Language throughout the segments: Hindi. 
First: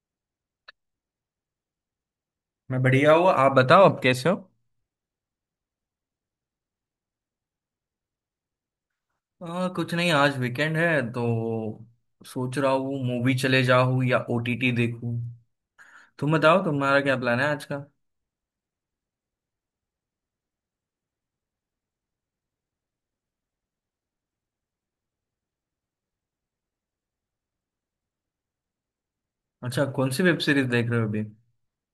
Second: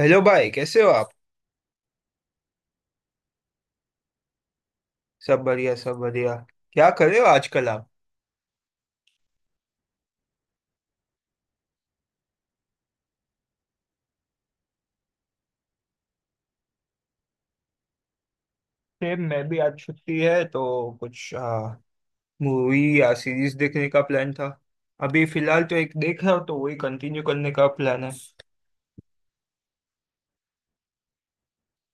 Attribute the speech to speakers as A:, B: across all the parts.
A: हेलो भाई, कैसे हो आप।
B: मैं बढ़िया हूँ। आप बताओ, आप कैसे हो?
A: सब बढ़िया, सब बढ़िया। क्या कर रहे हो आजकल आप।
B: कुछ नहीं, आज वीकेंड है तो सोच रहा हूँ मूवी चले जाऊँ या ओटीटी देखूँ। तुम बताओ, तुम्हारा क्या प्लान है आज का?
A: फिर मैं भी आज छुट्टी है तो कुछ मूवी या सीरीज देखने का प्लान था। अभी फिलहाल तो एक देख रहा हूँ तो वही कंटिन्यू करने का प्लान है।
B: अच्छा, कौन सी वेब सीरीज देख रहे हो अभी?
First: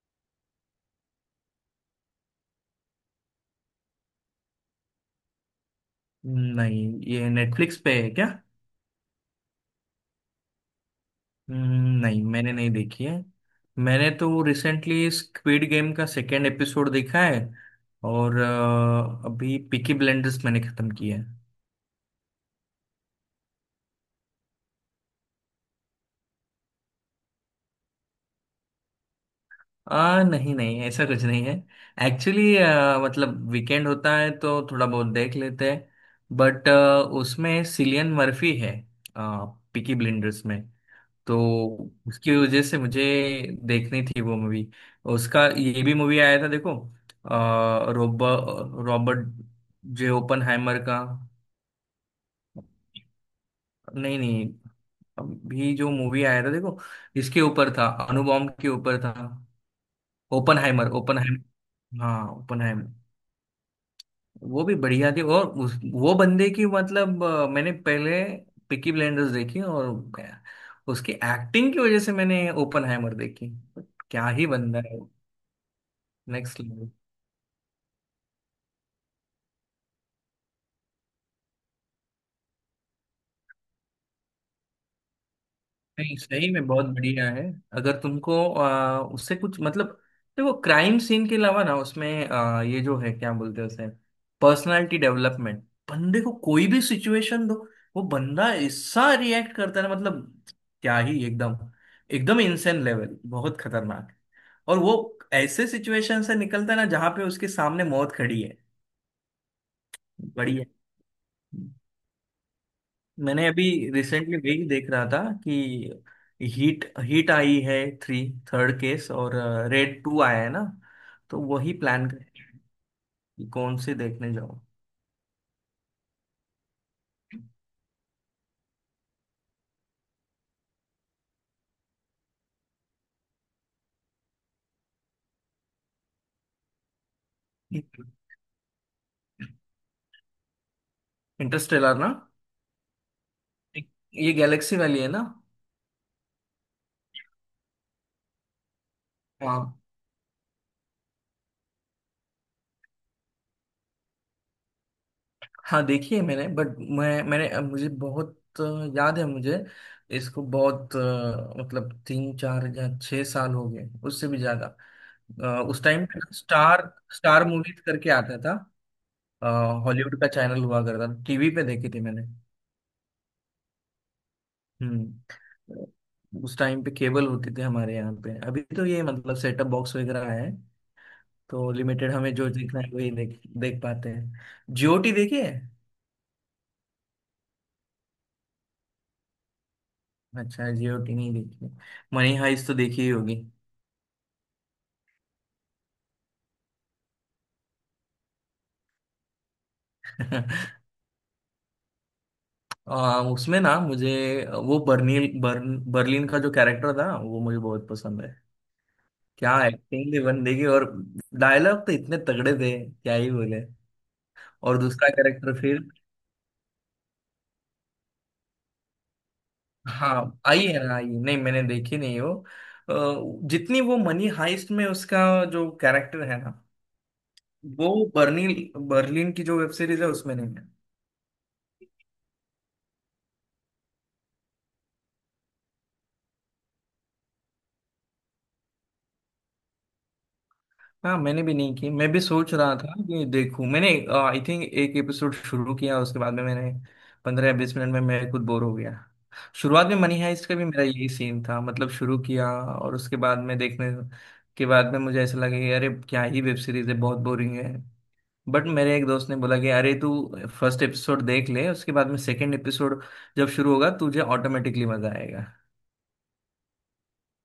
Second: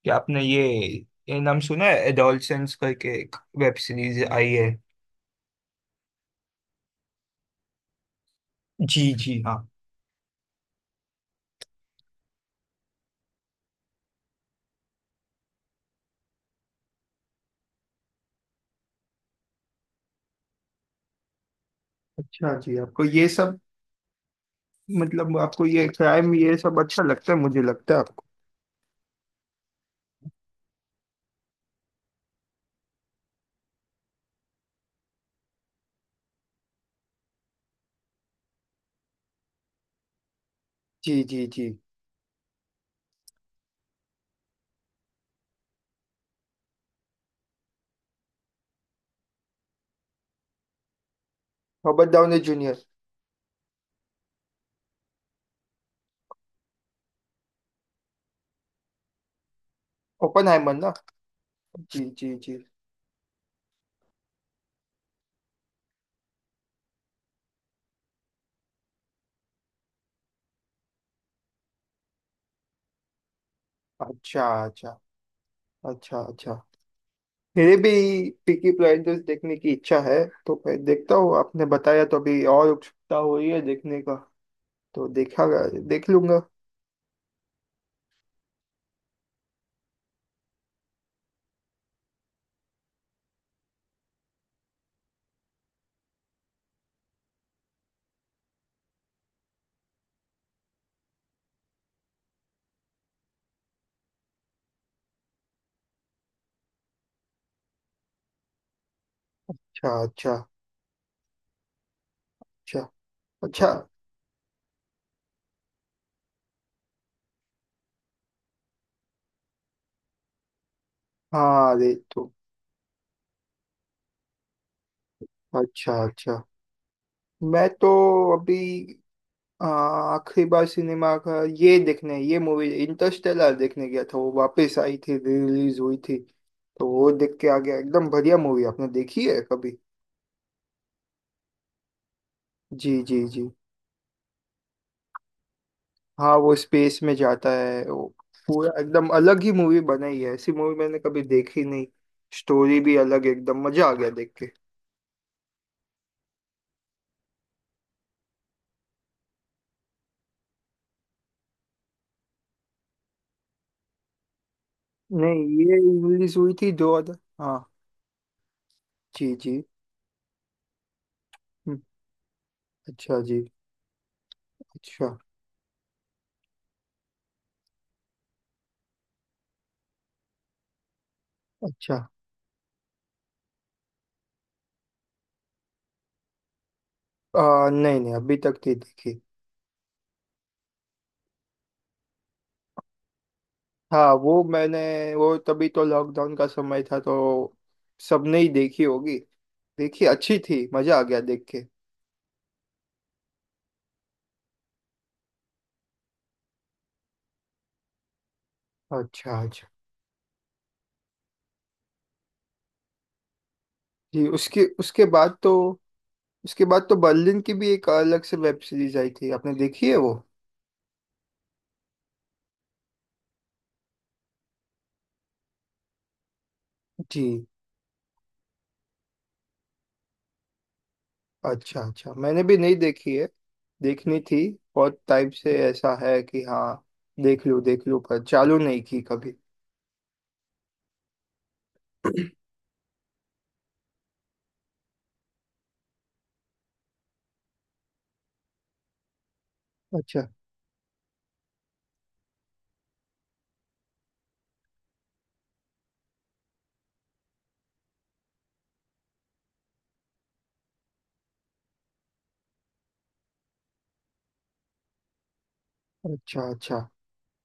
A: कि आपने ये नाम सुना है, एडोलसेंस करके एक वेब सीरीज आई है।
B: नहीं। ये नेटफ्लिक्स पे है क्या?
A: जी जी हाँ।
B: नहीं, मैंने नहीं देखी है। मैंने तो रिसेंटली स्क्विड गेम का सेकेंड एपिसोड देखा है। और अभी पीकी ब्लेंडर्स मैंने खत्म किया है।
A: अच्छा जी, आपको ये सब मतलब आपको ये क्राइम ये सब अच्छा लगता है, मुझे लगता है आपको।
B: नहीं नहीं, ऐसा कुछ नहीं है। एक्चुअली, मतलब वीकेंड होता है तो थोड़ा बहुत देख लेते हैं, बट उसमें सिलियन मर्फी है। आ, पिकी ब्लिंडर्स में।
A: जी
B: तो
A: जी जी।
B: उसकी वजह से मुझे देखनी थी वो मूवी। उसका ये भी मूवी आया था देखो। रोब रॉबर्ट जे ओपनहाइमर का।
A: Robert Downey Junior.
B: नहीं नहीं, अभी जो मूवी आया था देखो, इसके ऊपर था, अणुबॉम्ब के ऊपर था।
A: ओपनहाइमर
B: ओपनहाइमर,
A: ना।
B: ओपनहाइमर।
A: जी
B: हाँ,
A: जी जी।
B: ओपनहाइमर। वो भी बढ़िया थी। और उस वो बंदे की मतलब, मैंने पहले पिकी ब्लेंडर्स देखी और गया, उसकी एक्टिंग की वजह से मैंने ओपनहाइमर देखी। क्या
A: अच्छा
B: ही बंदा
A: अच्छा।
B: है।
A: अच्छा अच्छा।
B: Next level.
A: मेरे भी पीकी ब्लाइंडर्स देखने की इच्छा है। तो मैं देखता हूँ, आपने बताया तो अभी और उत्सुकता हो रही है देखने का। तो देखा, देख
B: नहीं,
A: लूंगा।
B: सही में बहुत बढ़िया है। अगर तुमको उससे कुछ मतलब, देखो क्राइम सीन के अलावा ना उसमें ये जो है क्या बोलते हैं उसे, पर्सनालिटी डेवलपमेंट। बंदे को कोई भी सिचुएशन दो, वो बंदा ऐसा रिएक्ट करता है ना, मतलब क्या ही एकदम, एकदम इंसेंट लेवल, बहुत खतरनाक। और वो ऐसे सिचुएशन से निकलता है ना जहाँ पे उसके सामने मौत खड़ी है।
A: अच्छा अच्छा।
B: बढ़िया।
A: अच्छा
B: मैंने अभी
A: अच्छा।
B: रिसेंटली वही देख रहा था कि हीट, हीट आई है थ्री, थर्ड केस, और रेड टू आया है ना, तो
A: हाँ,
B: वही
A: अरे
B: प्लान
A: तो।
B: कर कि कौन से देखने जाऊँ।
A: अच्छा अच्छा। मैं तो अभी आखिरी बार सिनेमा का ये देखने, ये मूवी इंटरस्टेलर देखने गया था, वो वापस आई थी, रिलीज हुई थी। तो वो देख के आ गया, एकदम बढ़िया मूवी। आपने देखी है कभी।
B: इंटरस्टेलर ना?
A: जी जी जी।
B: ये गैलेक्सी वाली है ना?
A: हाँ, वो स्पेस में जाता है वो, पूरा एकदम अलग ही
B: हाँ।
A: मूवी बनाई है, ऐसी मूवी मैंने कभी देखी नहीं। स्टोरी भी अलग, एकदम मजा आ गया देख के।
B: हाँ, देखी है मैंने, बट मैं मैंने मुझे बहुत याद है मुझे, इसको बहुत, मतलब 3 4 या 6 साल हो गए, उससे भी ज्यादा।
A: नहीं ये
B: उस टाइम पे
A: रिलीज हुई थी
B: स्टार
A: 2000।
B: स्टार
A: हाँ।
B: मूवीज करके आता था,
A: जी जी।
B: हॉलीवुड का चैनल हुआ करता था, टीवी पे
A: हम्म।
B: देखी थी मैंने।
A: अच्छा जी।
B: हम्म।
A: अच्छा
B: उस टाइम पे केबल होते थे हमारे यहाँ पे, अभी तो ये मतलब सेटअप बॉक्स वगैरह आया है। तो
A: अच्छा।
B: लिमिटेड, हमें जो देखना है वही देख देख पाते हैं। जियोटी देखी है?
A: नहीं नहीं, अभी तक नहीं देखी।
B: अच्छा, जियोटी नहीं देखी। मनी हाइस्ट तो देखी ही होगी।
A: हाँ वो मैंने, वो तभी तो लॉकडाउन का समय था, तो सबने ही देखी होगी। देखी, अच्छी थी, मजा आ गया देख के।
B: उसमें ना मुझे वो बर्नील बर्न बर्लिन का जो कैरेक्टर था वो मुझे बहुत पसंद है।
A: अच्छा
B: क्या
A: अच्छा
B: एक्टिंग थी बंदे की, और डायलॉग तो इतने तगड़े थे, क्या ही बोले।
A: जी। उसके
B: और दूसरा कैरेक्टर फिर।
A: उसके बाद तो बर्लिन की भी एक अलग से वेब सीरीज आई थी, आपने देखी है वो।
B: हाँ, आई है ना, आई नहीं, मैंने देखी नहीं हो। जितनी वो मनी हाइस्ट में उसका जो कैरेक्टर है ना,
A: जी।
B: वो बर्लिन, बर्लिन की जो वेब सीरीज है उसमें नहीं है।
A: अच्छा अच्छा, मैंने भी नहीं देखी है, देखनी थी। बहुत टाइम से ऐसा है कि हाँ, देख लूँ देख लूँ, पर चालू नहीं की कभी।
B: हाँ, मैंने भी नहीं की, मैं भी सोच रहा था कि देखूं। मैंने आई थिंक एक एपिसोड शुरू किया, उसके बाद में मैंने 15 या 20 मिनट में मैं खुद बोर हो गया। शुरुआत में मनी
A: अच्छा
B: हाइस्ट का भी मेरा यही सीन था, मतलब शुरू किया और उसके बाद में देखने के बाद में मुझे ऐसा लगा कि अरे क्या ही वेब सीरीज है, बहुत बोरिंग है। बट मेरे एक दोस्त ने बोला कि अरे तू फर्स्ट एपिसोड देख ले, उसके बाद में सेकंड एपिसोड जब शुरू होगा तुझे ऑटोमेटिकली मजा आएगा।
A: अच्छा। अच्छा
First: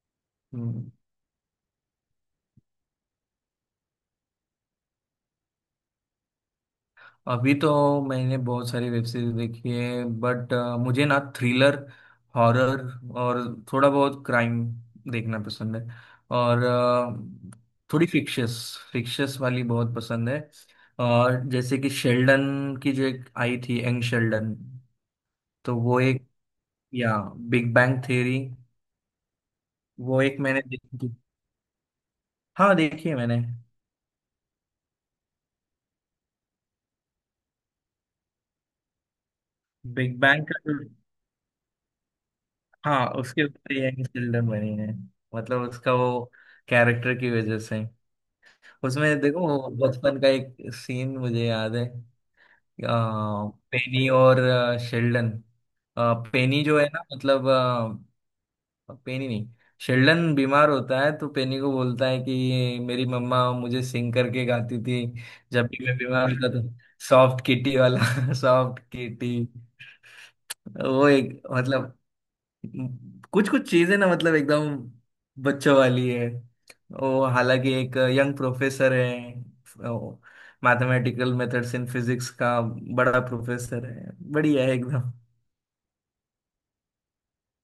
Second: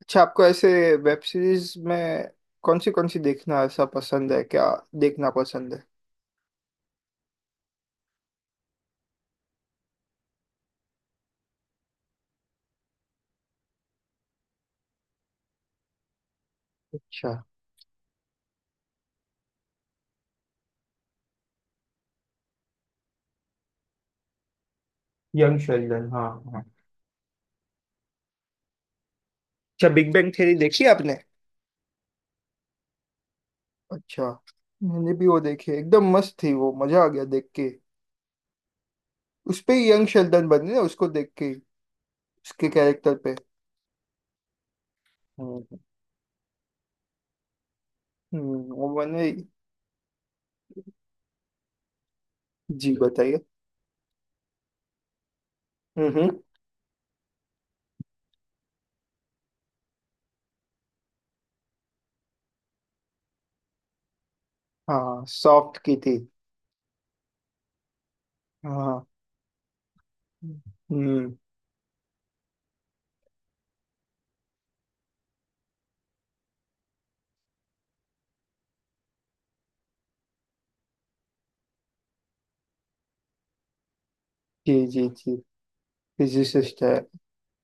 A: अच्छा, आपको ऐसे
B: हम्म।
A: वेब सीरीज में कौन सी देखना ऐसा पसंद है, क्या देखना पसंद है।
B: अभी तो मैंने बहुत सारी वेब सीरीज देखी है, बट मुझे ना थ्रिलर, हॉरर, और थोड़ा बहुत क्राइम देखना पसंद है। और
A: अच्छा।
B: थोड़ी फिक्शियस, फिक्शियस वाली बहुत पसंद है। और जैसे कि शेल्डन की जो एक आई थी, यंग शेल्डन,
A: यंग
B: तो वो
A: शेल्डन,
B: एक,
A: हाँ। हाँ।
B: या बिग बैंग थ्योरी।
A: अच्छा, बिग
B: वो
A: बैंग
B: एक
A: थ्योरी
B: मैंने
A: देखी
B: देखी।
A: आपने।
B: हाँ, देखी है मैंने।
A: अच्छा, मैंने भी वो देखी है, एकदम मस्त थी वो, मजा आ गया देख के। उस पे यंग
B: बिग बैंग
A: शेल्डन
B: का
A: बने
B: जो,
A: ना, उसको देख के, उसके
B: हाँ,
A: कैरेक्टर पे।
B: उसके ऊपर ये यंग चिल्ड्रन बनी है, मतलब
A: हम्म
B: उसका वो कैरेक्टर की वजह से।
A: वो
B: उसमें
A: मैंने।
B: देखो वो बचपन का एक सीन मुझे याद है।
A: जी, बताइए।
B: पेनी और शेल्डन,
A: हम्म हम्म,
B: पेनी जो है ना, मतलब पेनी नहीं, शेल्डन बीमार होता है तो पेनी को बोलता है कि मेरी मम्मा मुझे सिंग करके गाती थी
A: हाँ
B: जब
A: सॉफ्ट
B: भी
A: की
B: मैं
A: थी।
B: बीमार होता था, सॉफ्ट किटी वाला। सॉफ्ट
A: हाँ।
B: किटी। वो
A: हम्म।
B: एक मतलब कुछ कुछ चीजें ना, मतलब एकदम बच्चों वाली है। वो हालांकि एक यंग प्रोफेसर है, मैथमेटिकल मेथड्स इन फिजिक्स का बड़ा प्रोफेसर है, बढ़िया है
A: जी जी
B: एकदम।
A: जी, फिजिसिस्ट है।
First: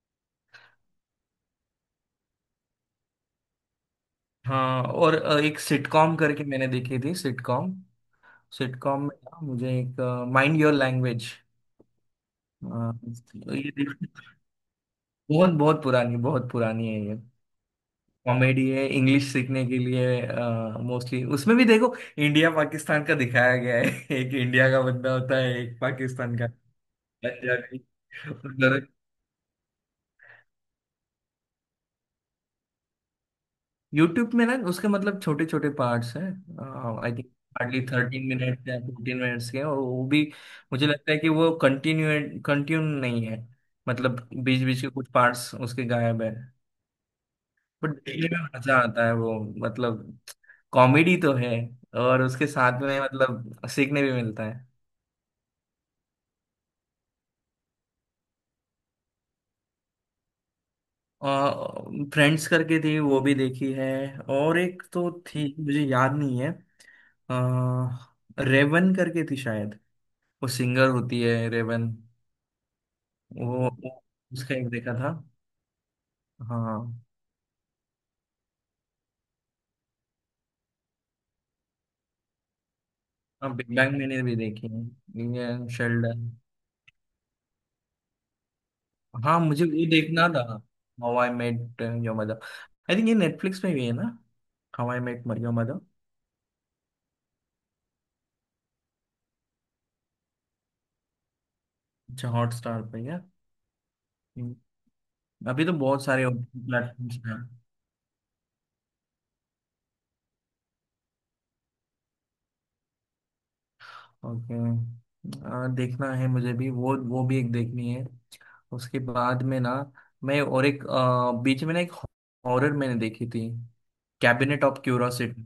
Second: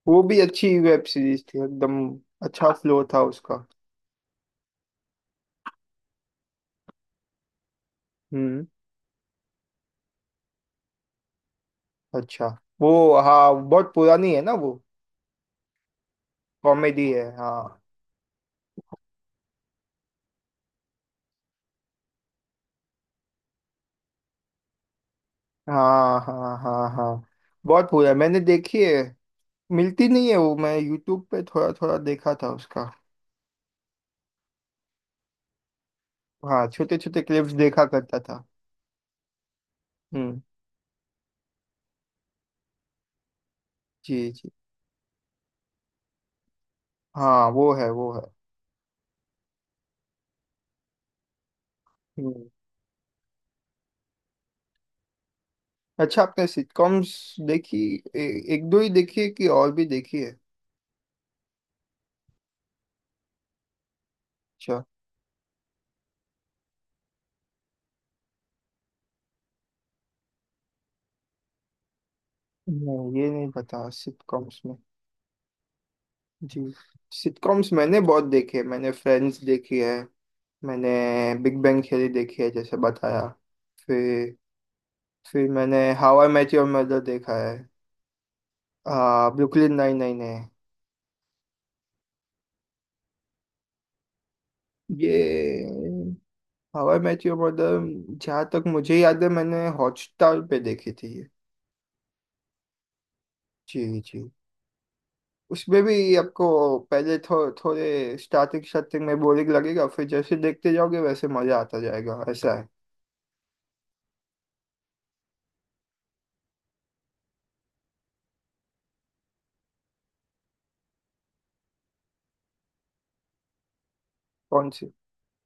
A: वो भी अच्छी वेब सीरीज थी एकदम, अच्छा फ्लो था उसका।
B: हाँ, और एक सिटकॉम करके मैंने देखी थी सिटकॉम।
A: हम्म।
B: सिटकॉम में ना मुझे एक, माइंड योर लैंग्वेज,
A: अच्छा। वो। हाँ
B: ये
A: बहुत
B: देखी-
A: पुरानी है ना वो।
B: बहुत बहुत पुरानी, बहुत पुरानी है
A: कॉमेडी
B: ये।
A: है, हाँ।
B: कॉमेडी है इंग्लिश सीखने के लिए, मोस्टली उसमें भी देखो इंडिया पाकिस्तान का दिखाया गया है। एक इंडिया का बंदा होता है, एक
A: हाँ
B: पाकिस्तान का।
A: हाँ हाँ। हाँ बहुत पूरा मैंने देखी
B: पंजाबी।
A: है। मिलती नहीं है वो, मैं यूट्यूब पे थोड़ा थोड़ा देखा था उसका।
B: यूट्यूब में ना उसके मतलब छोटे छोटे पार्ट्स हैं।
A: हाँ, छोटे
B: आई
A: छोटे
B: थिंक
A: क्लिप्स
B: हार्डली
A: देखा करता
B: थर्टीन
A: था।
B: मिनट या फोर्टीन मिनट्स के हैं, और वो भी
A: हम्म।
B: मुझे लगता है कि वो कंटिन्यू कंटिन्यू नहीं है, मतलब
A: जी जी।
B: बीच बीच के कुछ पार्ट्स उसके गायब है।
A: हाँ वो है
B: बट
A: वो है।
B: देखने में मजा आता है वो, मतलब कॉमेडी तो है, और उसके
A: हम्म।
B: साथ में मतलब सीखने भी मिलता है।
A: अच्छा, आपने सिटकॉम्स देखी, ए, एक दो ही देखी है कि और भी देखी है।
B: और फ्रेंड्स करके थी, वो भी देखी है। और
A: अच्छा।
B: एक तो थी मुझे याद नहीं है, रेवन करके थी शायद, वो सिंगर होती है रेवन।
A: नहीं ये नहीं
B: वो
A: पता
B: वो- उसका
A: सिटकॉम्स
B: एक
A: में।
B: देखा था।
A: जी,
B: हाँ।
A: सिटकॉम्स मैंने बहुत देखी है, मैंने फ्रेंड्स देखी है, मैंने बिग बैंग थ्योरी देखी है जैसे बताया।
B: हाँ, बिग बैंग मैंने
A: फिर
B: भी देखी है
A: फिर
B: इंडियन
A: मैंने How I
B: Sheldon.
A: Met Your Mother देखा है।
B: हाँ, मुझे
A: ब्रुकलिन
B: वो
A: 99
B: देखना
A: है।
B: था, How I Met Your Mother. I think ये नेटफ्लिक्स पे भी है ना, हाउ आई
A: ये
B: मेट मरियो Mother?
A: How I Met Your Mother, जहाँ तक मुझे याद है मैंने हॉटस्टार पे देखी थी ये।
B: अच्छा, हॉटस्टार पे है।
A: जी जी।
B: हम्म। अभी तो
A: उसमें
B: बहुत
A: भी
B: सारे
A: आपको पहले
B: प्लेटफॉर्म्स हैं।
A: थोड़े स्टार्टिंग स्टार्टिंग में बोरिंग लगेगा, फिर जैसे देखते जाओगे वैसे मजा आता जाएगा, ऐसा है।
B: ओके, देखना है मुझे भी वो भी एक देखनी है। उसके बाद में ना मैं और एक, बीच में ना एक हॉरर मैंने देखी थी, कैबिनेट
A: कौन
B: ऑफ
A: सी।
B: क्यूरोसिटी।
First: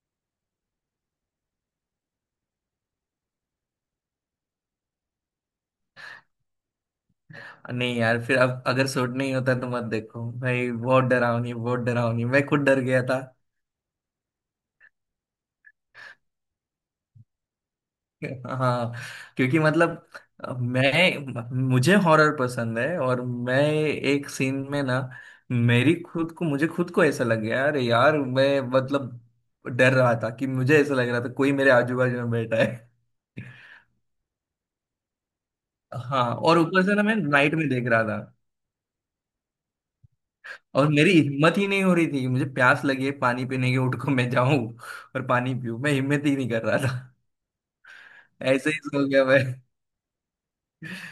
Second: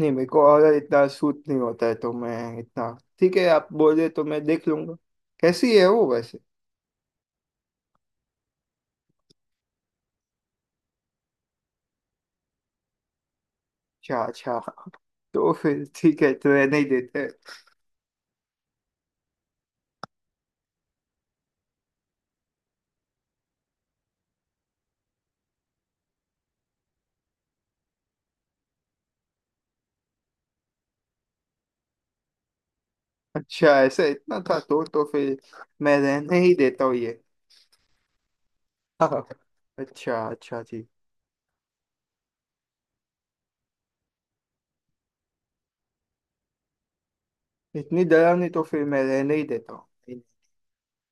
A: नहीं मेरे को और इतना सूट नहीं होता है तो मैं इतना। ठीक है, आप बोले तो मैं देख लूंगा, कैसी है वो वैसे।
B: नहीं यार, फिर अब अगर सूट नहीं होता तो मत देखो भाई, बहुत डरावनी, बहुत डरावनी, मैं खुद डर गया था।
A: अच्छा अच्छा। तो फिर ठीक है, तो रहने ही देते हैं।
B: हाँ, क्योंकि मतलब मैं मुझे हॉरर पसंद है, और मैं एक सीन में ना मेरी खुद को मुझे खुद को ऐसा लग गया, अरे यार मैं मतलब डर रहा था, कि मुझे ऐसा लग रहा था कोई मेरे आजू बाजू में बैठा है।
A: अच्छा, ऐसा इतना था तो फिर मैं
B: हाँ,
A: रहने ही
B: और ऊपर
A: देता हूँ
B: से ना मैं
A: ये।
B: नाइट में देख रहा था,
A: हाँ। अच्छा अच्छा जी।
B: और मेरी हिम्मत ही नहीं हो रही थी कि मुझे प्यास लगी है पानी पीने की, उठ को मैं जाऊं और पानी पीऊं, मैं हिम्मत ही नहीं कर रहा था।
A: इतनी डरावनी तो
B: ऐसे ही
A: फिर मैं
B: सो गया
A: रहने
B: मैं।
A: ही देता हूँ,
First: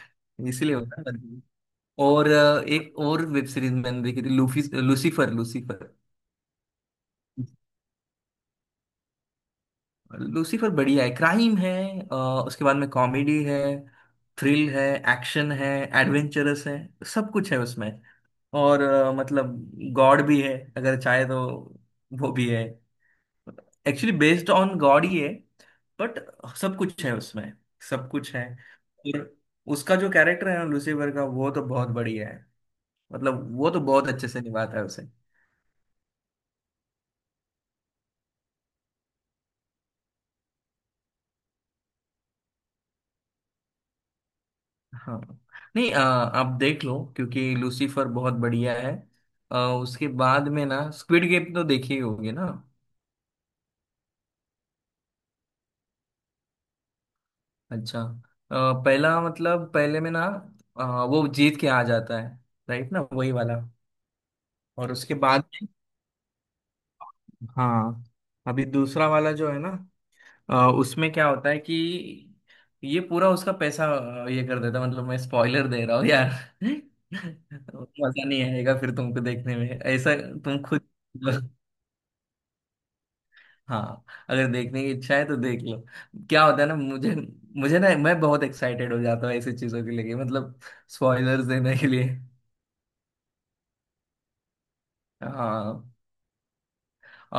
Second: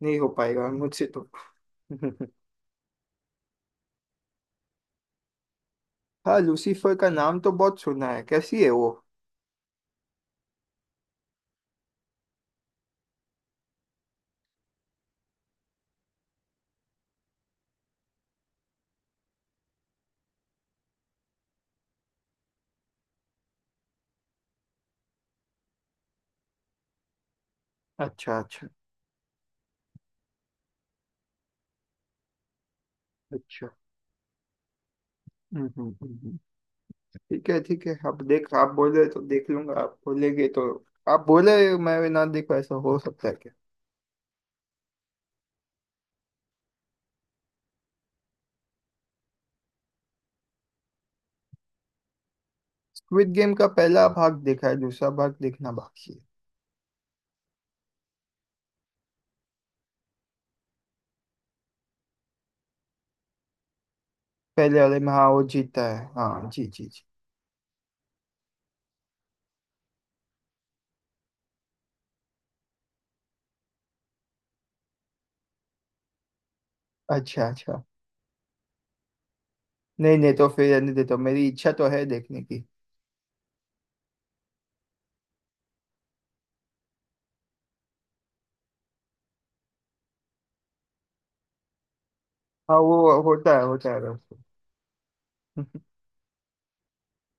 A: नहीं हो पाएगा
B: इसलिए होता
A: मुझसे
B: है।
A: तो।
B: और एक और वेब सीरीज मैंने देखी थी, लूफी लूसीफर लूसीफर।
A: हाँ, लूसीफर का नाम तो बहुत सुना है, कैसी है वो।
B: लूसीफर बढ़िया है, क्राइम है, अ, उसके बाद में कॉमेडी है, थ्रिल है, एक्शन है, एडवेंचरस है, सब कुछ है उसमें। और मतलब गॉड भी है अगर चाहे तो, वो भी है, एक्चुअली बेस्ड ऑन गॉड ही है, बट सब कुछ है उसमें, सब कुछ
A: अच्छा
B: है।
A: अच्छा।
B: और उसका जो कैरेक्टर है ना लूसीफर का, वो तो बहुत बढ़िया है, मतलब
A: अच्छा।
B: वो तो बहुत अच्छे से निभाता है।
A: हम्म हम्म हम्म, हम्म। ठीक है, ठीक है, अब देख आप बोल रहे तो देख लूंगा, आप बोलेंगे तो आप बोले, मैं भी ना देखा, ऐसा हो सकता है क्या।
B: हाँ, नहीं आप देख लो क्योंकि लूसीफर बहुत बढ़िया है। उसके बाद में ना स्क्विड गेम तो देखे ही होंगे ना?
A: स्क्विड गेम का पहला भाग देखा है, दूसरा भाग देखना बाकी है।
B: अच्छा। अ, पहला, मतलब पहले में ना, अ, वो जीत के आ जाता है, राइट ना, वही वाला।
A: पहले
B: और
A: वाले में
B: उसके
A: हाँ वो
B: बाद,
A: जीतता है, हाँ। जी जी जी।
B: हाँ, अभी दूसरा वाला जो है ना, उसमें क्या होता है कि ये पूरा उसका पैसा ये कर देता है, मतलब मैं स्पॉइलर दे रहा हूँ यार।
A: अच्छा अच्छा।
B: मजा नहीं आएगा फिर तुमको देखने में ऐसा।
A: नहीं नहीं, तो
B: तुम
A: फिर
B: खुद
A: रहने देता हूँ। मेरी इच्छा तो है देखने की।
B: हाँ, अगर देखने की इच्छा है तो देख लो। क्या होता है ना मुझे, मुझे ना मैं बहुत एक्साइटेड हो जाता हूँ ऐसी चीजों के लिए, मतलब स्पॉयलर्स देने के लिए।
A: हाँ वो होता है वैसे।
B: हाँ,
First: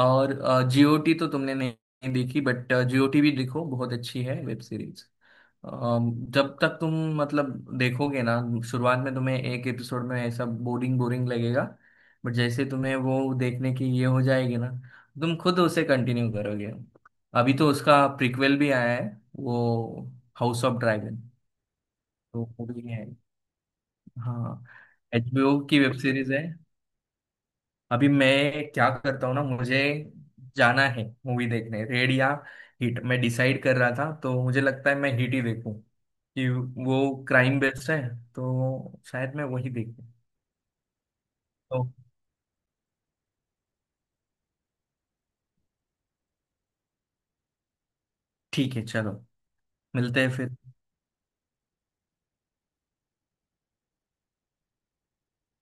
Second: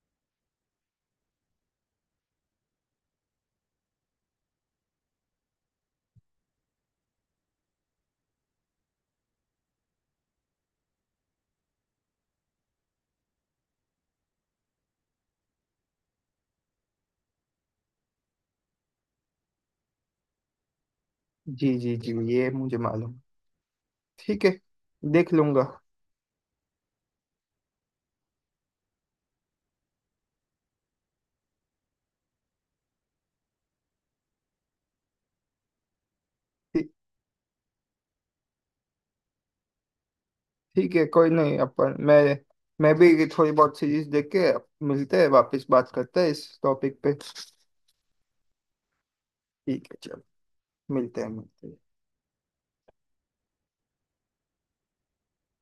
B: और जीओटी तो तुमने नहीं देखी, बट जीओटी भी देखो, बहुत अच्छी है वेब सीरीज। जब तक तुम, मतलब देखोगे ना, शुरुआत में तुम्हें एक एपिसोड में ऐसा बोरिंग बोरिंग लगेगा, बट जैसे तुम्हें वो देखने की ये हो जाएगी ना, तुम खुद उसे कंटिन्यू करोगे। अभी तो उसका प्रीक्वल भी आया है, वो हाउस ऑफ ड्रैगन,
A: जी जी जी,
B: तो
A: ये
B: वो
A: मुझे
B: भी है।
A: मालूम। ठीक है,
B: हाँ,
A: देख
B: एचबीओ
A: लूंगा।
B: की वेब सीरीज है। अभी मैं क्या करता हूँ ना, मुझे जाना है मूवी देखने, रेड या हिट मैं डिसाइड कर रहा था, तो मुझे लगता है मैं हिट ही देखूं, कि
A: ठी-
B: वो क्राइम बेस्ड है, तो शायद मैं वही देखूं।
A: ठीक है, कोई नहीं
B: तो
A: अपन, मैं भी थोड़ी बहुत सीरीज देख के मिलते हैं, वापस बात करते हैं इस टॉपिक पे।
B: ठीक है, चलो,
A: ठीक है
B: मिलते
A: चलो।
B: हैं फिर।
A: मिलते हैं, मिलते हैं।